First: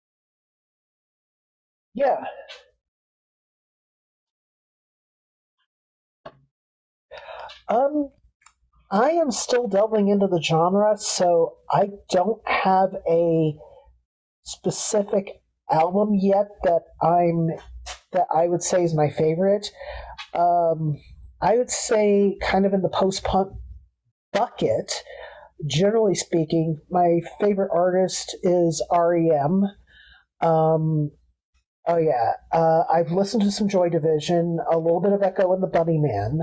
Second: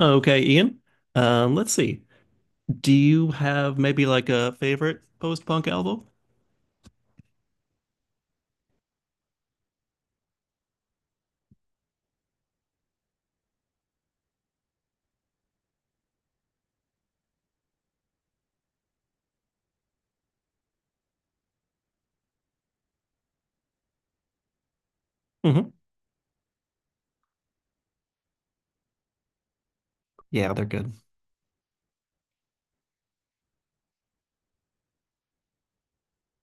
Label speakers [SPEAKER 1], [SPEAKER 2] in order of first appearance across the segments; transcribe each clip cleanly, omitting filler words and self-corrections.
[SPEAKER 1] Okay, Ian. Let's see.
[SPEAKER 2] Yeah.
[SPEAKER 1] Do you have maybe like a favorite post-punk album?
[SPEAKER 2] Um, I am still delving into the genre, so I don't have a specific album yet that I would say is my favorite. Um, I would say kind of in the post punk bucket.
[SPEAKER 1] Hmm.
[SPEAKER 2] Generally speaking, my favorite artist is REM.
[SPEAKER 1] Yeah, they're good.
[SPEAKER 2] Um, oh yeah, I've listened to some Joy Division, a little bit of Echo and the Bunny Man.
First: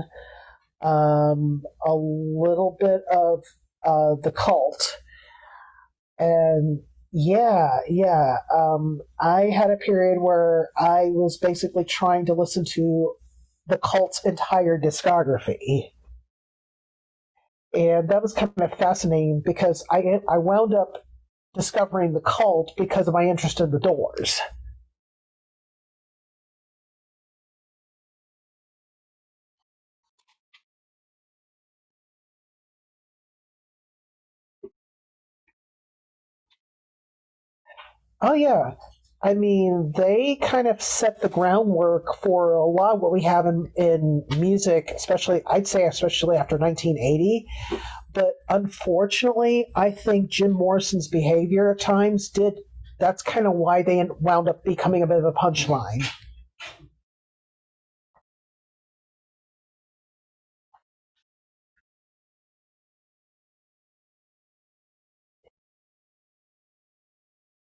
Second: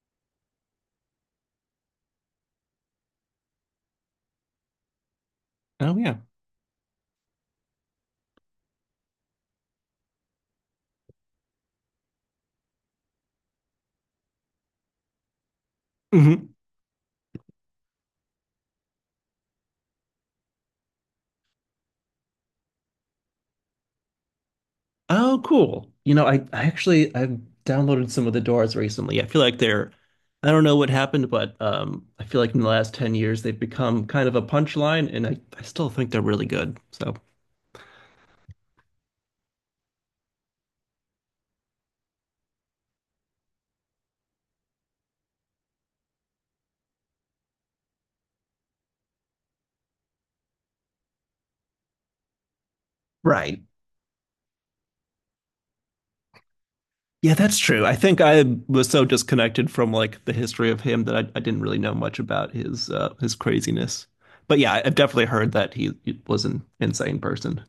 [SPEAKER 2] A little bit of the cult,
[SPEAKER 1] Oh yeah.
[SPEAKER 2] and yeah, yeah. I had a period where I was basically trying to listen to the cult's entire discography,
[SPEAKER 1] Hmm.
[SPEAKER 2] and that was kind of fascinating because I wound up discovering the cult because of my interest in the Doors.
[SPEAKER 1] Oh, cool. You know, I actually I've downloaded some of the Doors recently. I feel like they're, I don't know what happened, but I feel like in the last 10 years they've become kind of a punchline and I still think they're really good. So
[SPEAKER 2] Oh yeah. I mean, they kind of set the groundwork for a lot of what we have in music, especially, I'd say, especially after 1980. But unfortunately, I think Jim Morrison's behavior at times did. That's kind of
[SPEAKER 1] right.
[SPEAKER 2] why they wound up becoming a bit of a punchline.
[SPEAKER 1] Yeah, that's true. I think I was so disconnected from like the history of him that I didn't really know much about his craziness. But yeah, I've definitely heard that he was an insane person.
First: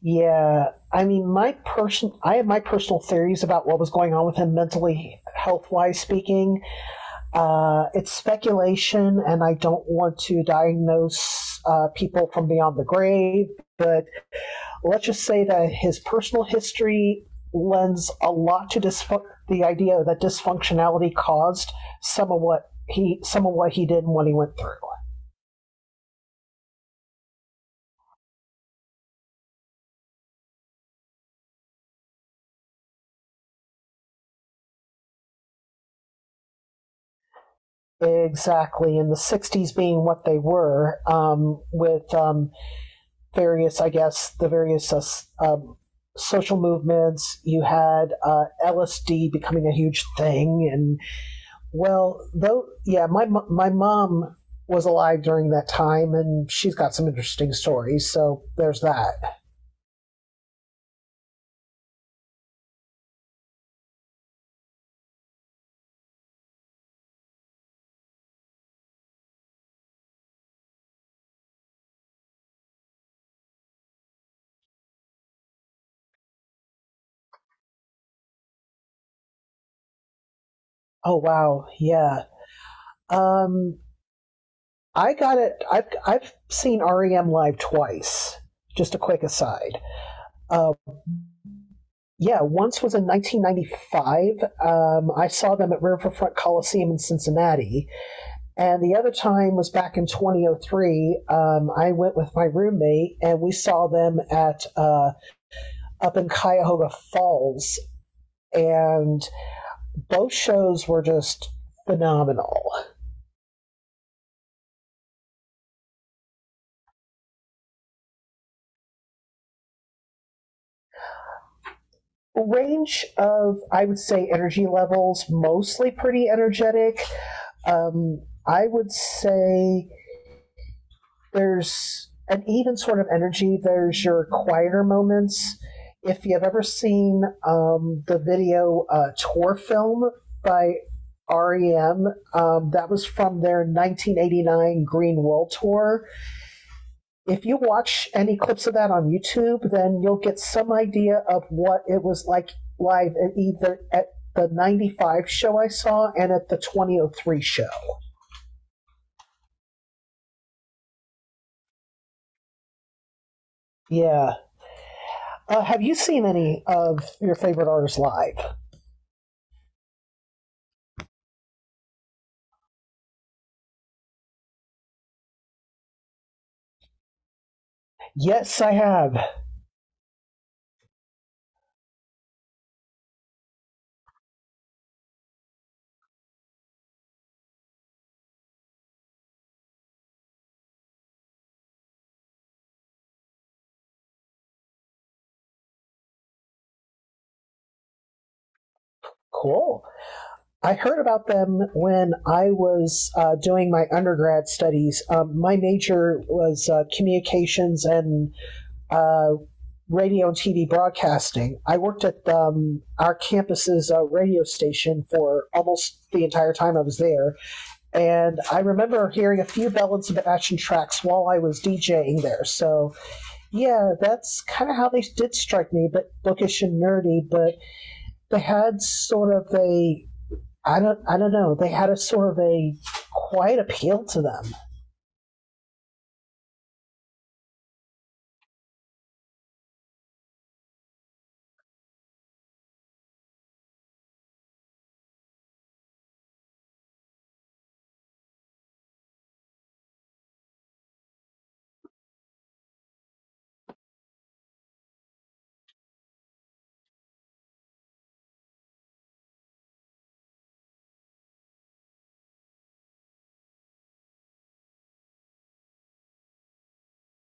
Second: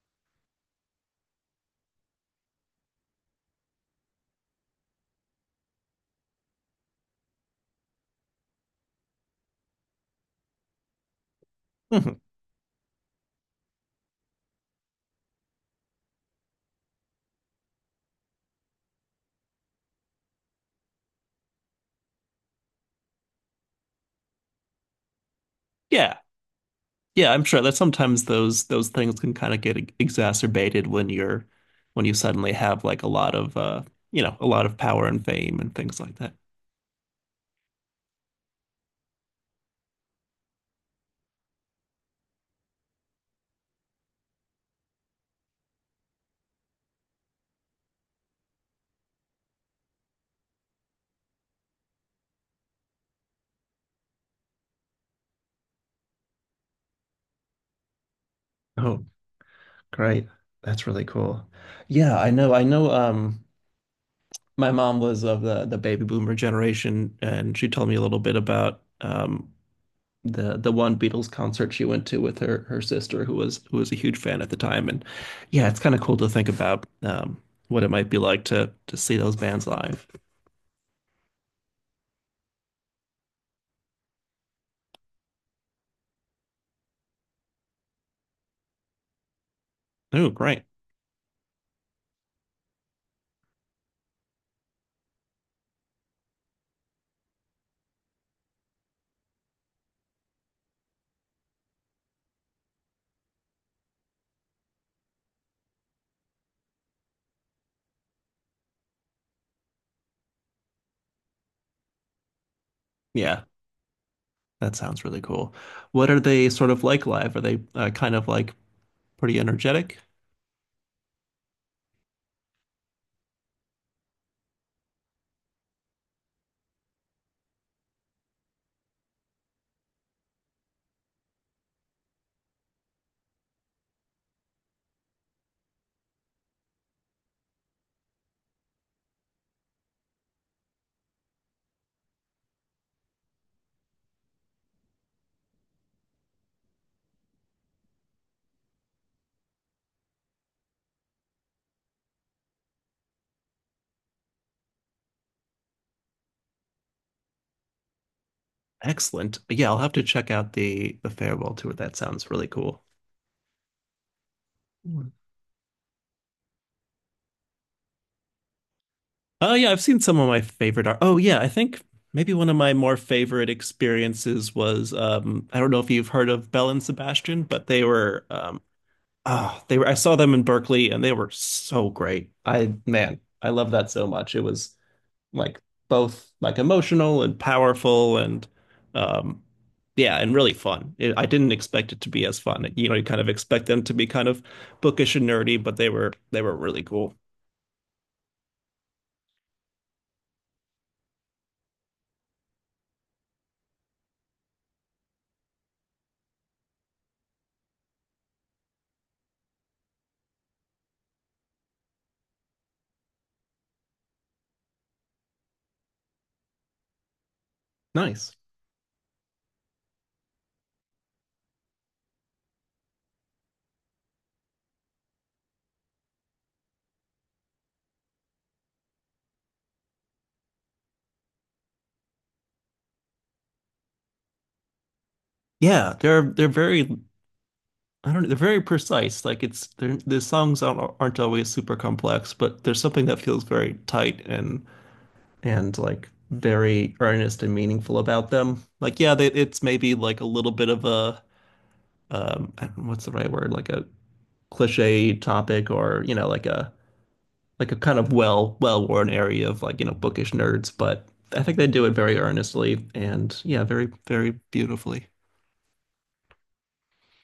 [SPEAKER 2] Yeah, I mean, I have my personal theories about what was going on with him mentally, health wise speaking. It's speculation, and I don't want to diagnose
[SPEAKER 1] Mhm.
[SPEAKER 2] people from beyond the grave, but let's just say that his personal history lends a lot to dysf- the idea that dysfunctionality caused some of what he did and what he went through.
[SPEAKER 1] Yeah. Yeah, I'm sure that sometimes those things can kind of get exacerbated when you're, when you suddenly have like a lot of a lot of power and fame and things like that.
[SPEAKER 2] Exactly, in the 60s being what they were, with various, I guess, the various social movements. You had LSD becoming a huge thing, and yeah, my mom was alive during that time, and she's got some interesting stories. So there's
[SPEAKER 1] Oh,
[SPEAKER 2] that.
[SPEAKER 1] great. That's really cool. Yeah, I know. I know my mom was of the baby boomer generation and she told me a little bit about the one Beatles concert she went to with her sister who was, who was a huge fan at the time, and yeah, it's kind of cool to think about what it might be like to see those bands live.
[SPEAKER 2] Oh wow, yeah. Um, I got it. I've seen REM live twice. Just a quick aside.
[SPEAKER 1] Oh, great.
[SPEAKER 2] Uh, Yeah, once was in 1995. I saw them at Riverfront Coliseum in Cincinnati. And the other time was back in 2003. I went with my roommate and we saw them at up in Cuyahoga Falls. And both shows were just phenomenal.
[SPEAKER 1] Yeah, that sounds really cool. What are they sort of like live? Are they, kind of like pretty energetic?
[SPEAKER 2] Range of, I would say, energy levels, mostly pretty energetic. Um, I would say there's an even sort of energy. There's your quieter moments. If you've ever seen the video tour film by REM, that was from their 1989 Green World Tour. If you watch any clips of that on YouTube, then you'll get some idea of what it was like live at either at the 95 show I saw and at the 2003 show.
[SPEAKER 1] Excellent. Yeah, I'll have to check out the farewell tour. That sounds really cool.
[SPEAKER 2] Yeah. Have you seen any of your favorite artists live?
[SPEAKER 1] Oh yeah, I've seen some of my favorite art. Oh yeah, I think maybe one of my more favorite experiences was I don't know if you've heard of Belle and Sebastian, but they were
[SPEAKER 2] Yes, I have.
[SPEAKER 1] oh, they were, I saw them in Berkeley and they were so great. I man, I love that so much. It was like both like emotional and powerful and um yeah, and really fun. It, I didn't expect it to be as fun. You know, you kind of expect them to be kind of bookish and nerdy, but they were really cool.
[SPEAKER 2] Cool. I heard about them when I was doing my undergrad studies. My major was communications and uh, radio and TV broadcasting. I worked at our campus's radio station for almost the entire time I was there,
[SPEAKER 1] Nice.
[SPEAKER 2] and I remember hearing a few Bell and Sebastian tracks while I was DJing there. So yeah, that's kind of how they did strike me, but bookish and nerdy, but they had sort of a I don't know they had a sort of a quiet appeal to them.
[SPEAKER 1] Yeah, they're very, I don't know, they're very precise. Like it's they're, the songs aren't always super complex, but there's something that feels very tight and like very earnest and meaningful about them. Like yeah, they, it's maybe like a little bit of a I don't know, what's the right word? Like a cliche topic or, you know, like a kind of well-worn area of, like, you know, bookish nerds, but I think they do it very earnestly and yeah, very beautifully.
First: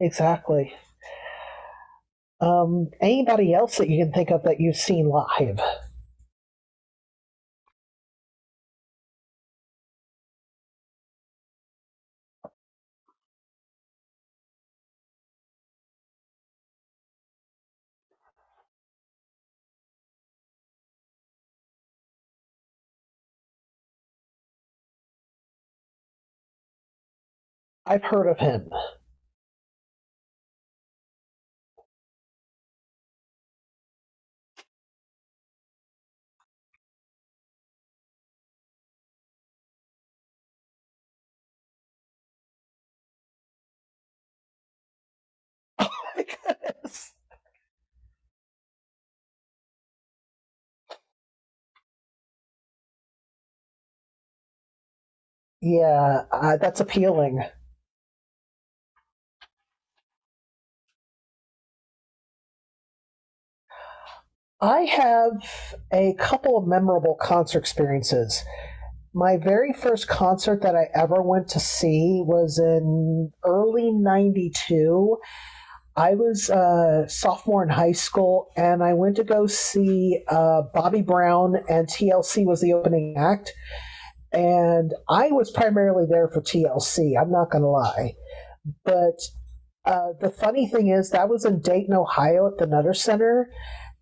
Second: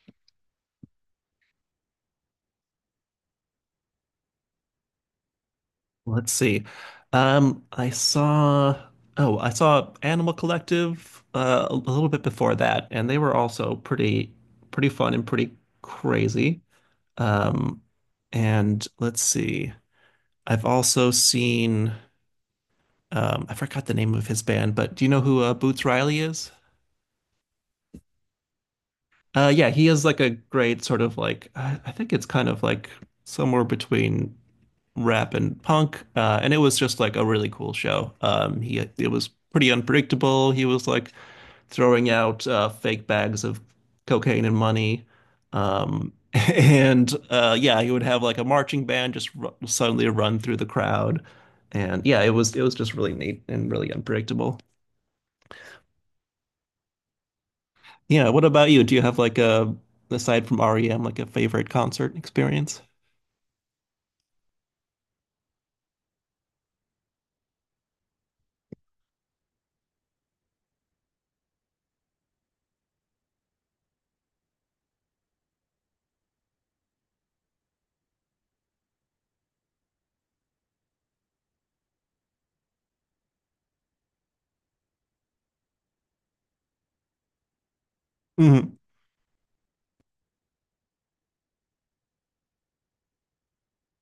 [SPEAKER 2] Exactly. Anybody else that you can think of that you've seen live?
[SPEAKER 1] Let's see. Um, I saw, oh, I saw Animal Collective a little bit before that, and they were also pretty, pretty fun and pretty crazy. Um, and let's see. I've also seen, I forgot the name of his band, but do you know who Boots Riley is?
[SPEAKER 2] I've heard of him.
[SPEAKER 1] Yeah, he is like a great sort of like, I think it's kind of like somewhere between rap and punk, and it was just like a really cool show. He, it was pretty unpredictable. He was like throwing out fake bags of cocaine and money, and yeah, he would have like a marching band just r suddenly run through the crowd, and yeah, it was just really neat and really unpredictable.
[SPEAKER 2] Yeah, that's appealing.
[SPEAKER 1] Yeah, what about you? Do you have like a, aside from REM, like a favorite concert experience?
[SPEAKER 2] I have a couple of memorable concert experiences. My very first concert that I ever went to see was in early 92. I was a sophomore in high school, and I went to go see Bobby Brown, and TLC was the opening act. And I was primarily there for TLC, I'm not going to lie.
[SPEAKER 1] Hmm.
[SPEAKER 2] But the funny thing is, that was in Dayton, Ohio at the Nutter Center.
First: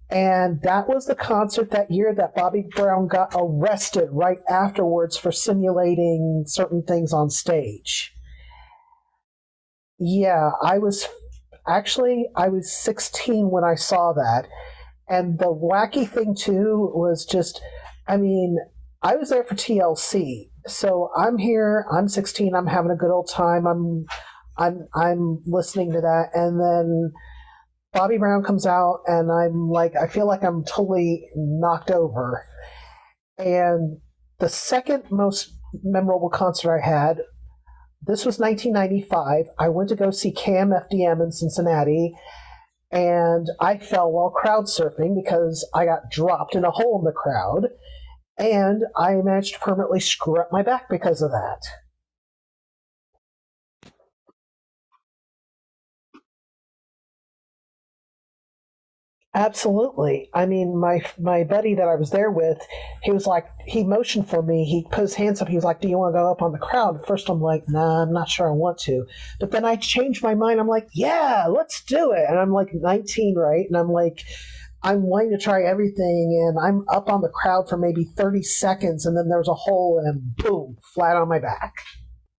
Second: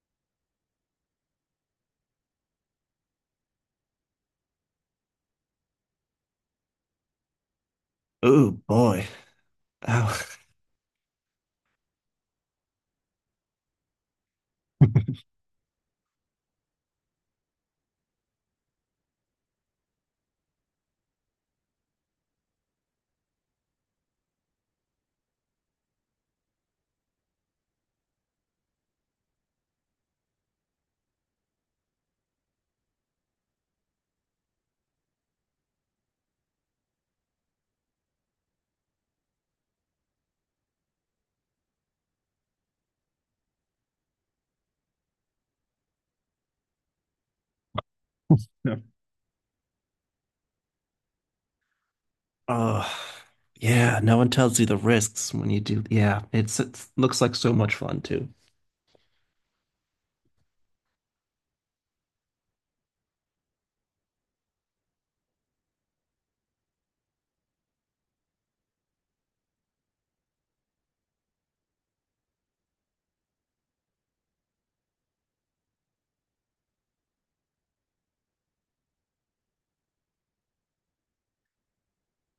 [SPEAKER 2] And that was the concert that year that Bobby Brown got arrested right afterwards for simulating certain things on stage.
[SPEAKER 1] Oh boy. Ow.
[SPEAKER 2] Yeah, I was 16 when I saw that. And the wacky thing too was just, I mean, I was there for TLC, so I'm here. I'm 16. I'm having a good old time. I'm listening to that, and then Bobby Brown comes out, and I'm like, I feel like I'm totally knocked over. And the second most memorable concert I had. This was 1995. I went to go see Cam FDM in Cincinnati and I fell while crowd surfing because I got dropped in a hole in the crowd,
[SPEAKER 1] Yeah.
[SPEAKER 2] and I managed to permanently screw up my back because of that.
[SPEAKER 1] Oh, yeah. No one tells you the risks when you do. Yeah, it's, it looks like so much fun too.
[SPEAKER 2] Absolutely. I mean, my buddy that I was there with, he was like, he motioned for me. He put his hands up. He was like, "Do you want to go up on the crowd?" First, I'm like, "Nah, I'm not sure I want to." But then I changed my mind. I'm like, "Yeah, let's do it." And I'm like 19, right? And I'm like, I'm wanting to try everything and I'm up on the crowd for maybe 30 seconds and then there's a hole and boom, flat on my back.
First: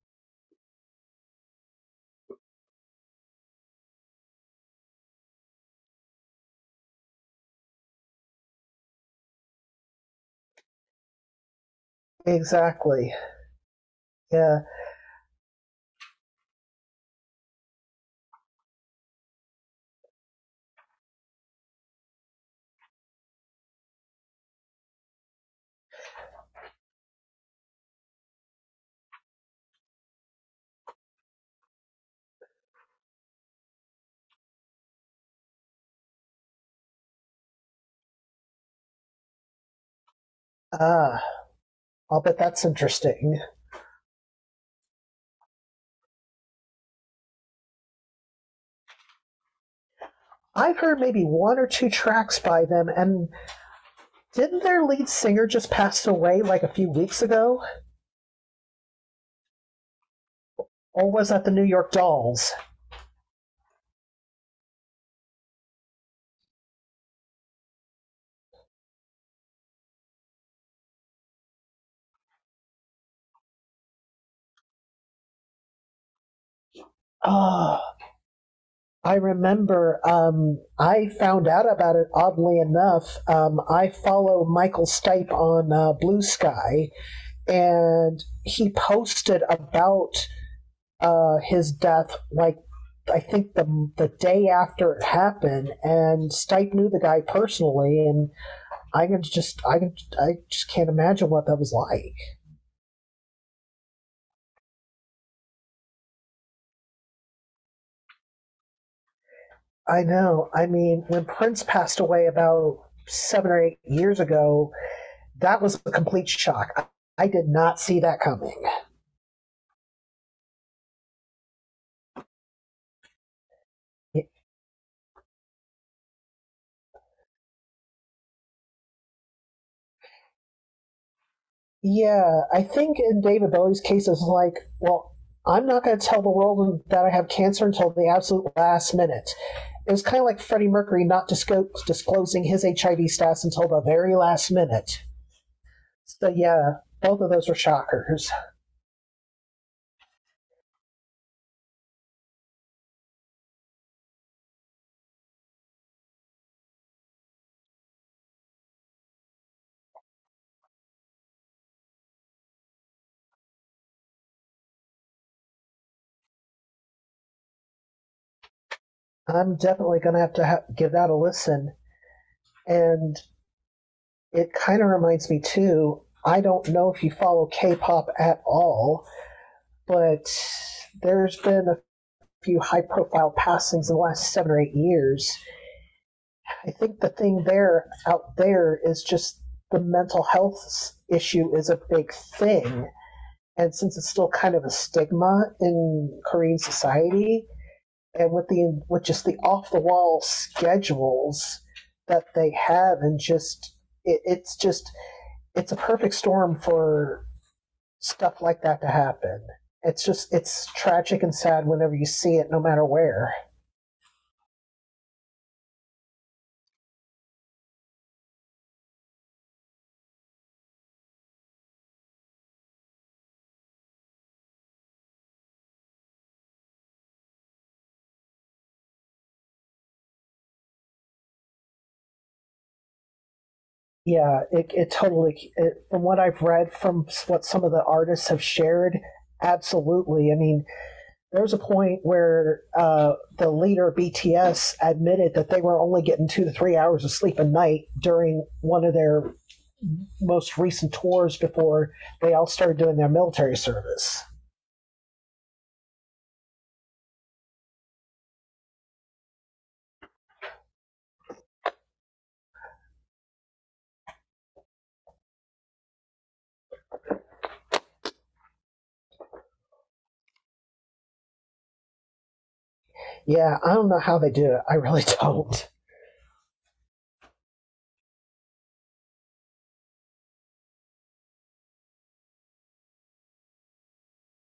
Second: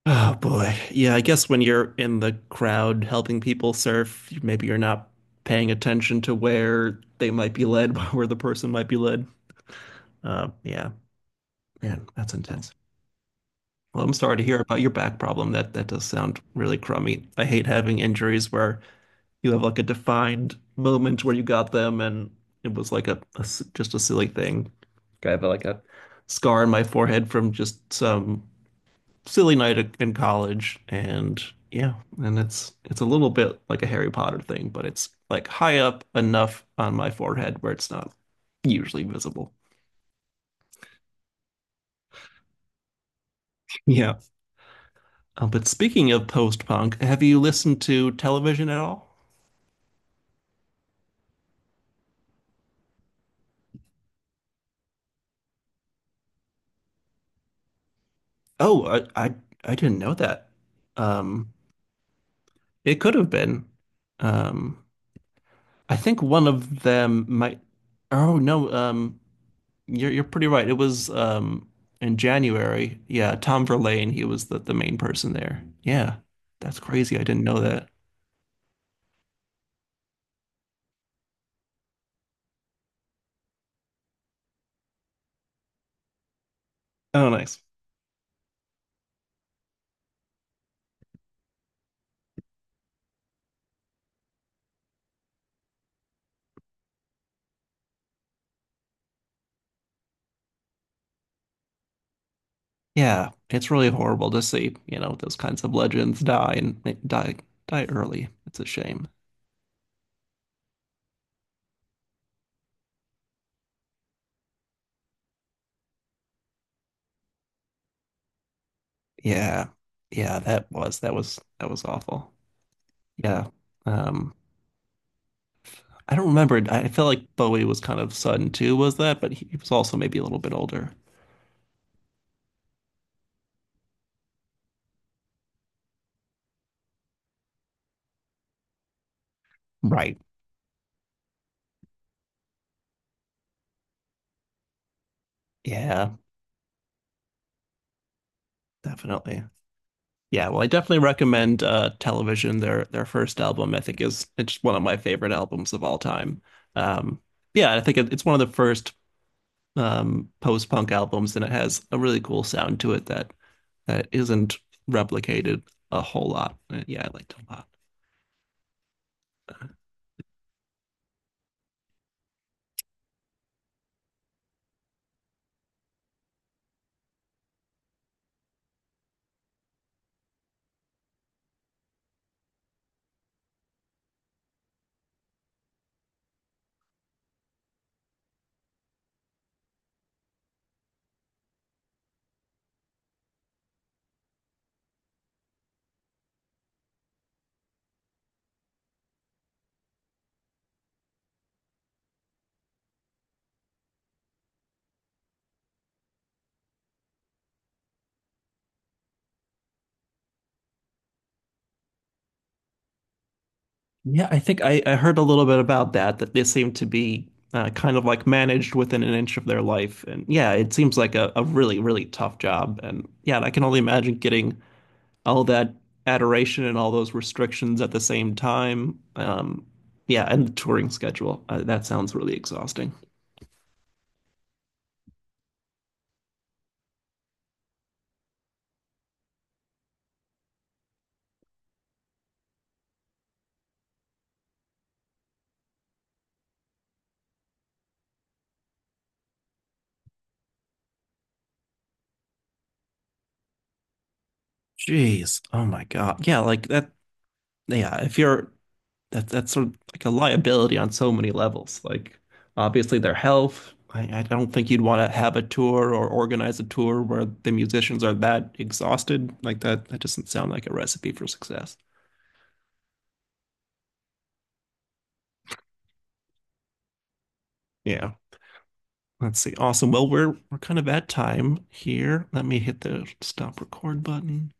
[SPEAKER 1] Oh boy. Yeah, I guess when you're in the crowd helping people surf, maybe you're not paying attention to where they might be led, where the person might be led. Yeah, man, that's intense.
[SPEAKER 2] Exactly.
[SPEAKER 1] Well, I'm sorry to hear
[SPEAKER 2] Yeah.
[SPEAKER 1] about your back problem. That does sound really crummy. I hate having injuries where you have like a defined moment where you got them, and it was like just a silly thing. I have like a scar on my forehead from just some silly in college, and yeah, and it's a little bit like a Harry Potter thing, but it's like high up enough on my forehead where it's not usually visible.
[SPEAKER 2] Ah, I'll bet that's interesting.
[SPEAKER 1] Yeah. But speaking of post-punk, have you listened to Television at all?
[SPEAKER 2] I've heard maybe one or two tracks by them and didn't their lead singer just pass away like a few weeks ago?
[SPEAKER 1] Oh, I didn't know that.
[SPEAKER 2] Or was that the
[SPEAKER 1] Um,
[SPEAKER 2] New York Dolls?
[SPEAKER 1] it could have been. Um, I think one of them might. Oh no, you're pretty right. It was in January. Yeah, Tom Verlaine. He was the main person there. Yeah, that's crazy. I didn't know that.
[SPEAKER 2] Ah. I remember I found out about it oddly enough. I follow Michael Stipe on Blue Sky,
[SPEAKER 1] Oh, nice.
[SPEAKER 2] and he posted about his death like I think the day after it happened, and Stipe knew the guy personally, and I can just I can I just can't imagine what that was like.
[SPEAKER 1] Yeah, it's really horrible to see, you know, those kinds of legends die and die early. It's a shame.
[SPEAKER 2] I know. I mean, when Prince passed away about 7 or 8 years ago, that was a complete shock. I did not see that coming.
[SPEAKER 1] Yeah, yeah, that was that was awful. Yeah. Um, I don't remember. I feel like Bowie was kind of sudden too, was that? But he was also maybe a little bit older.
[SPEAKER 2] Yeah, I think in David Bowie's case, it's like, well, I'm not going to tell the world that I have cancer until the absolute last minute. It was
[SPEAKER 1] Right.
[SPEAKER 2] kind of like Freddie Mercury not disclosing his HIV status until the very last minute.
[SPEAKER 1] Yeah,
[SPEAKER 2] So, yeah, both of those were shockers.
[SPEAKER 1] definitely. Yeah, well, I definitely recommend Television. Their first album, I think is it's one of my favorite albums of all time. Um yeah, I think it, it's one of the first post-punk albums and it has a really cool sound to it that that isn't replicated a whole lot. Yeah, I liked it a lot.
[SPEAKER 2] I'm definitely going to have to give that a listen. And it kind of reminds me too. I don't know if you follow K-pop at all, but there's been a few high-profile passings in the last 7 or 8 years. I think the thing there out there is just the mental health issue is a big thing, and since it's still kind of a stigma in Korean society, and with the with just the off-the-wall schedules that they have, and just it's just it's a perfect storm for stuff like that to happen. It's just it's tragic and sad whenever you see it, no matter where.
[SPEAKER 1] Yeah, I think I heard a little bit about that, that they seem to be kind of like managed within an inch of their life. And yeah, it seems like a really, really tough job. And yeah, I can only imagine getting all that adoration and all those restrictions at the same time. Yeah, and the touring schedule. That sounds really exhausting.
[SPEAKER 2] Yeah, it totally. It, from what I've read, from what some of the artists have shared, absolutely. I mean, there was a point where the leader of BTS admitted that they were only getting 2 to 3 hours of sleep a night during one of their most recent tours before they all started doing their military service.
[SPEAKER 1] Jeez. Oh my God. Yeah, like that. Yeah, if you're that, that's sort of like a liability on so many levels. Like obviously their health. I don't think you'd want to have a tour or organize a tour where the musicians are that exhausted. Like that, that doesn't sound like a recipe for success.
[SPEAKER 2] Yeah, I don't know how they do it. I really don't.
[SPEAKER 1] Yeah. Let's see. Awesome. Well, we're kind of at time here. Let me hit the stop record button.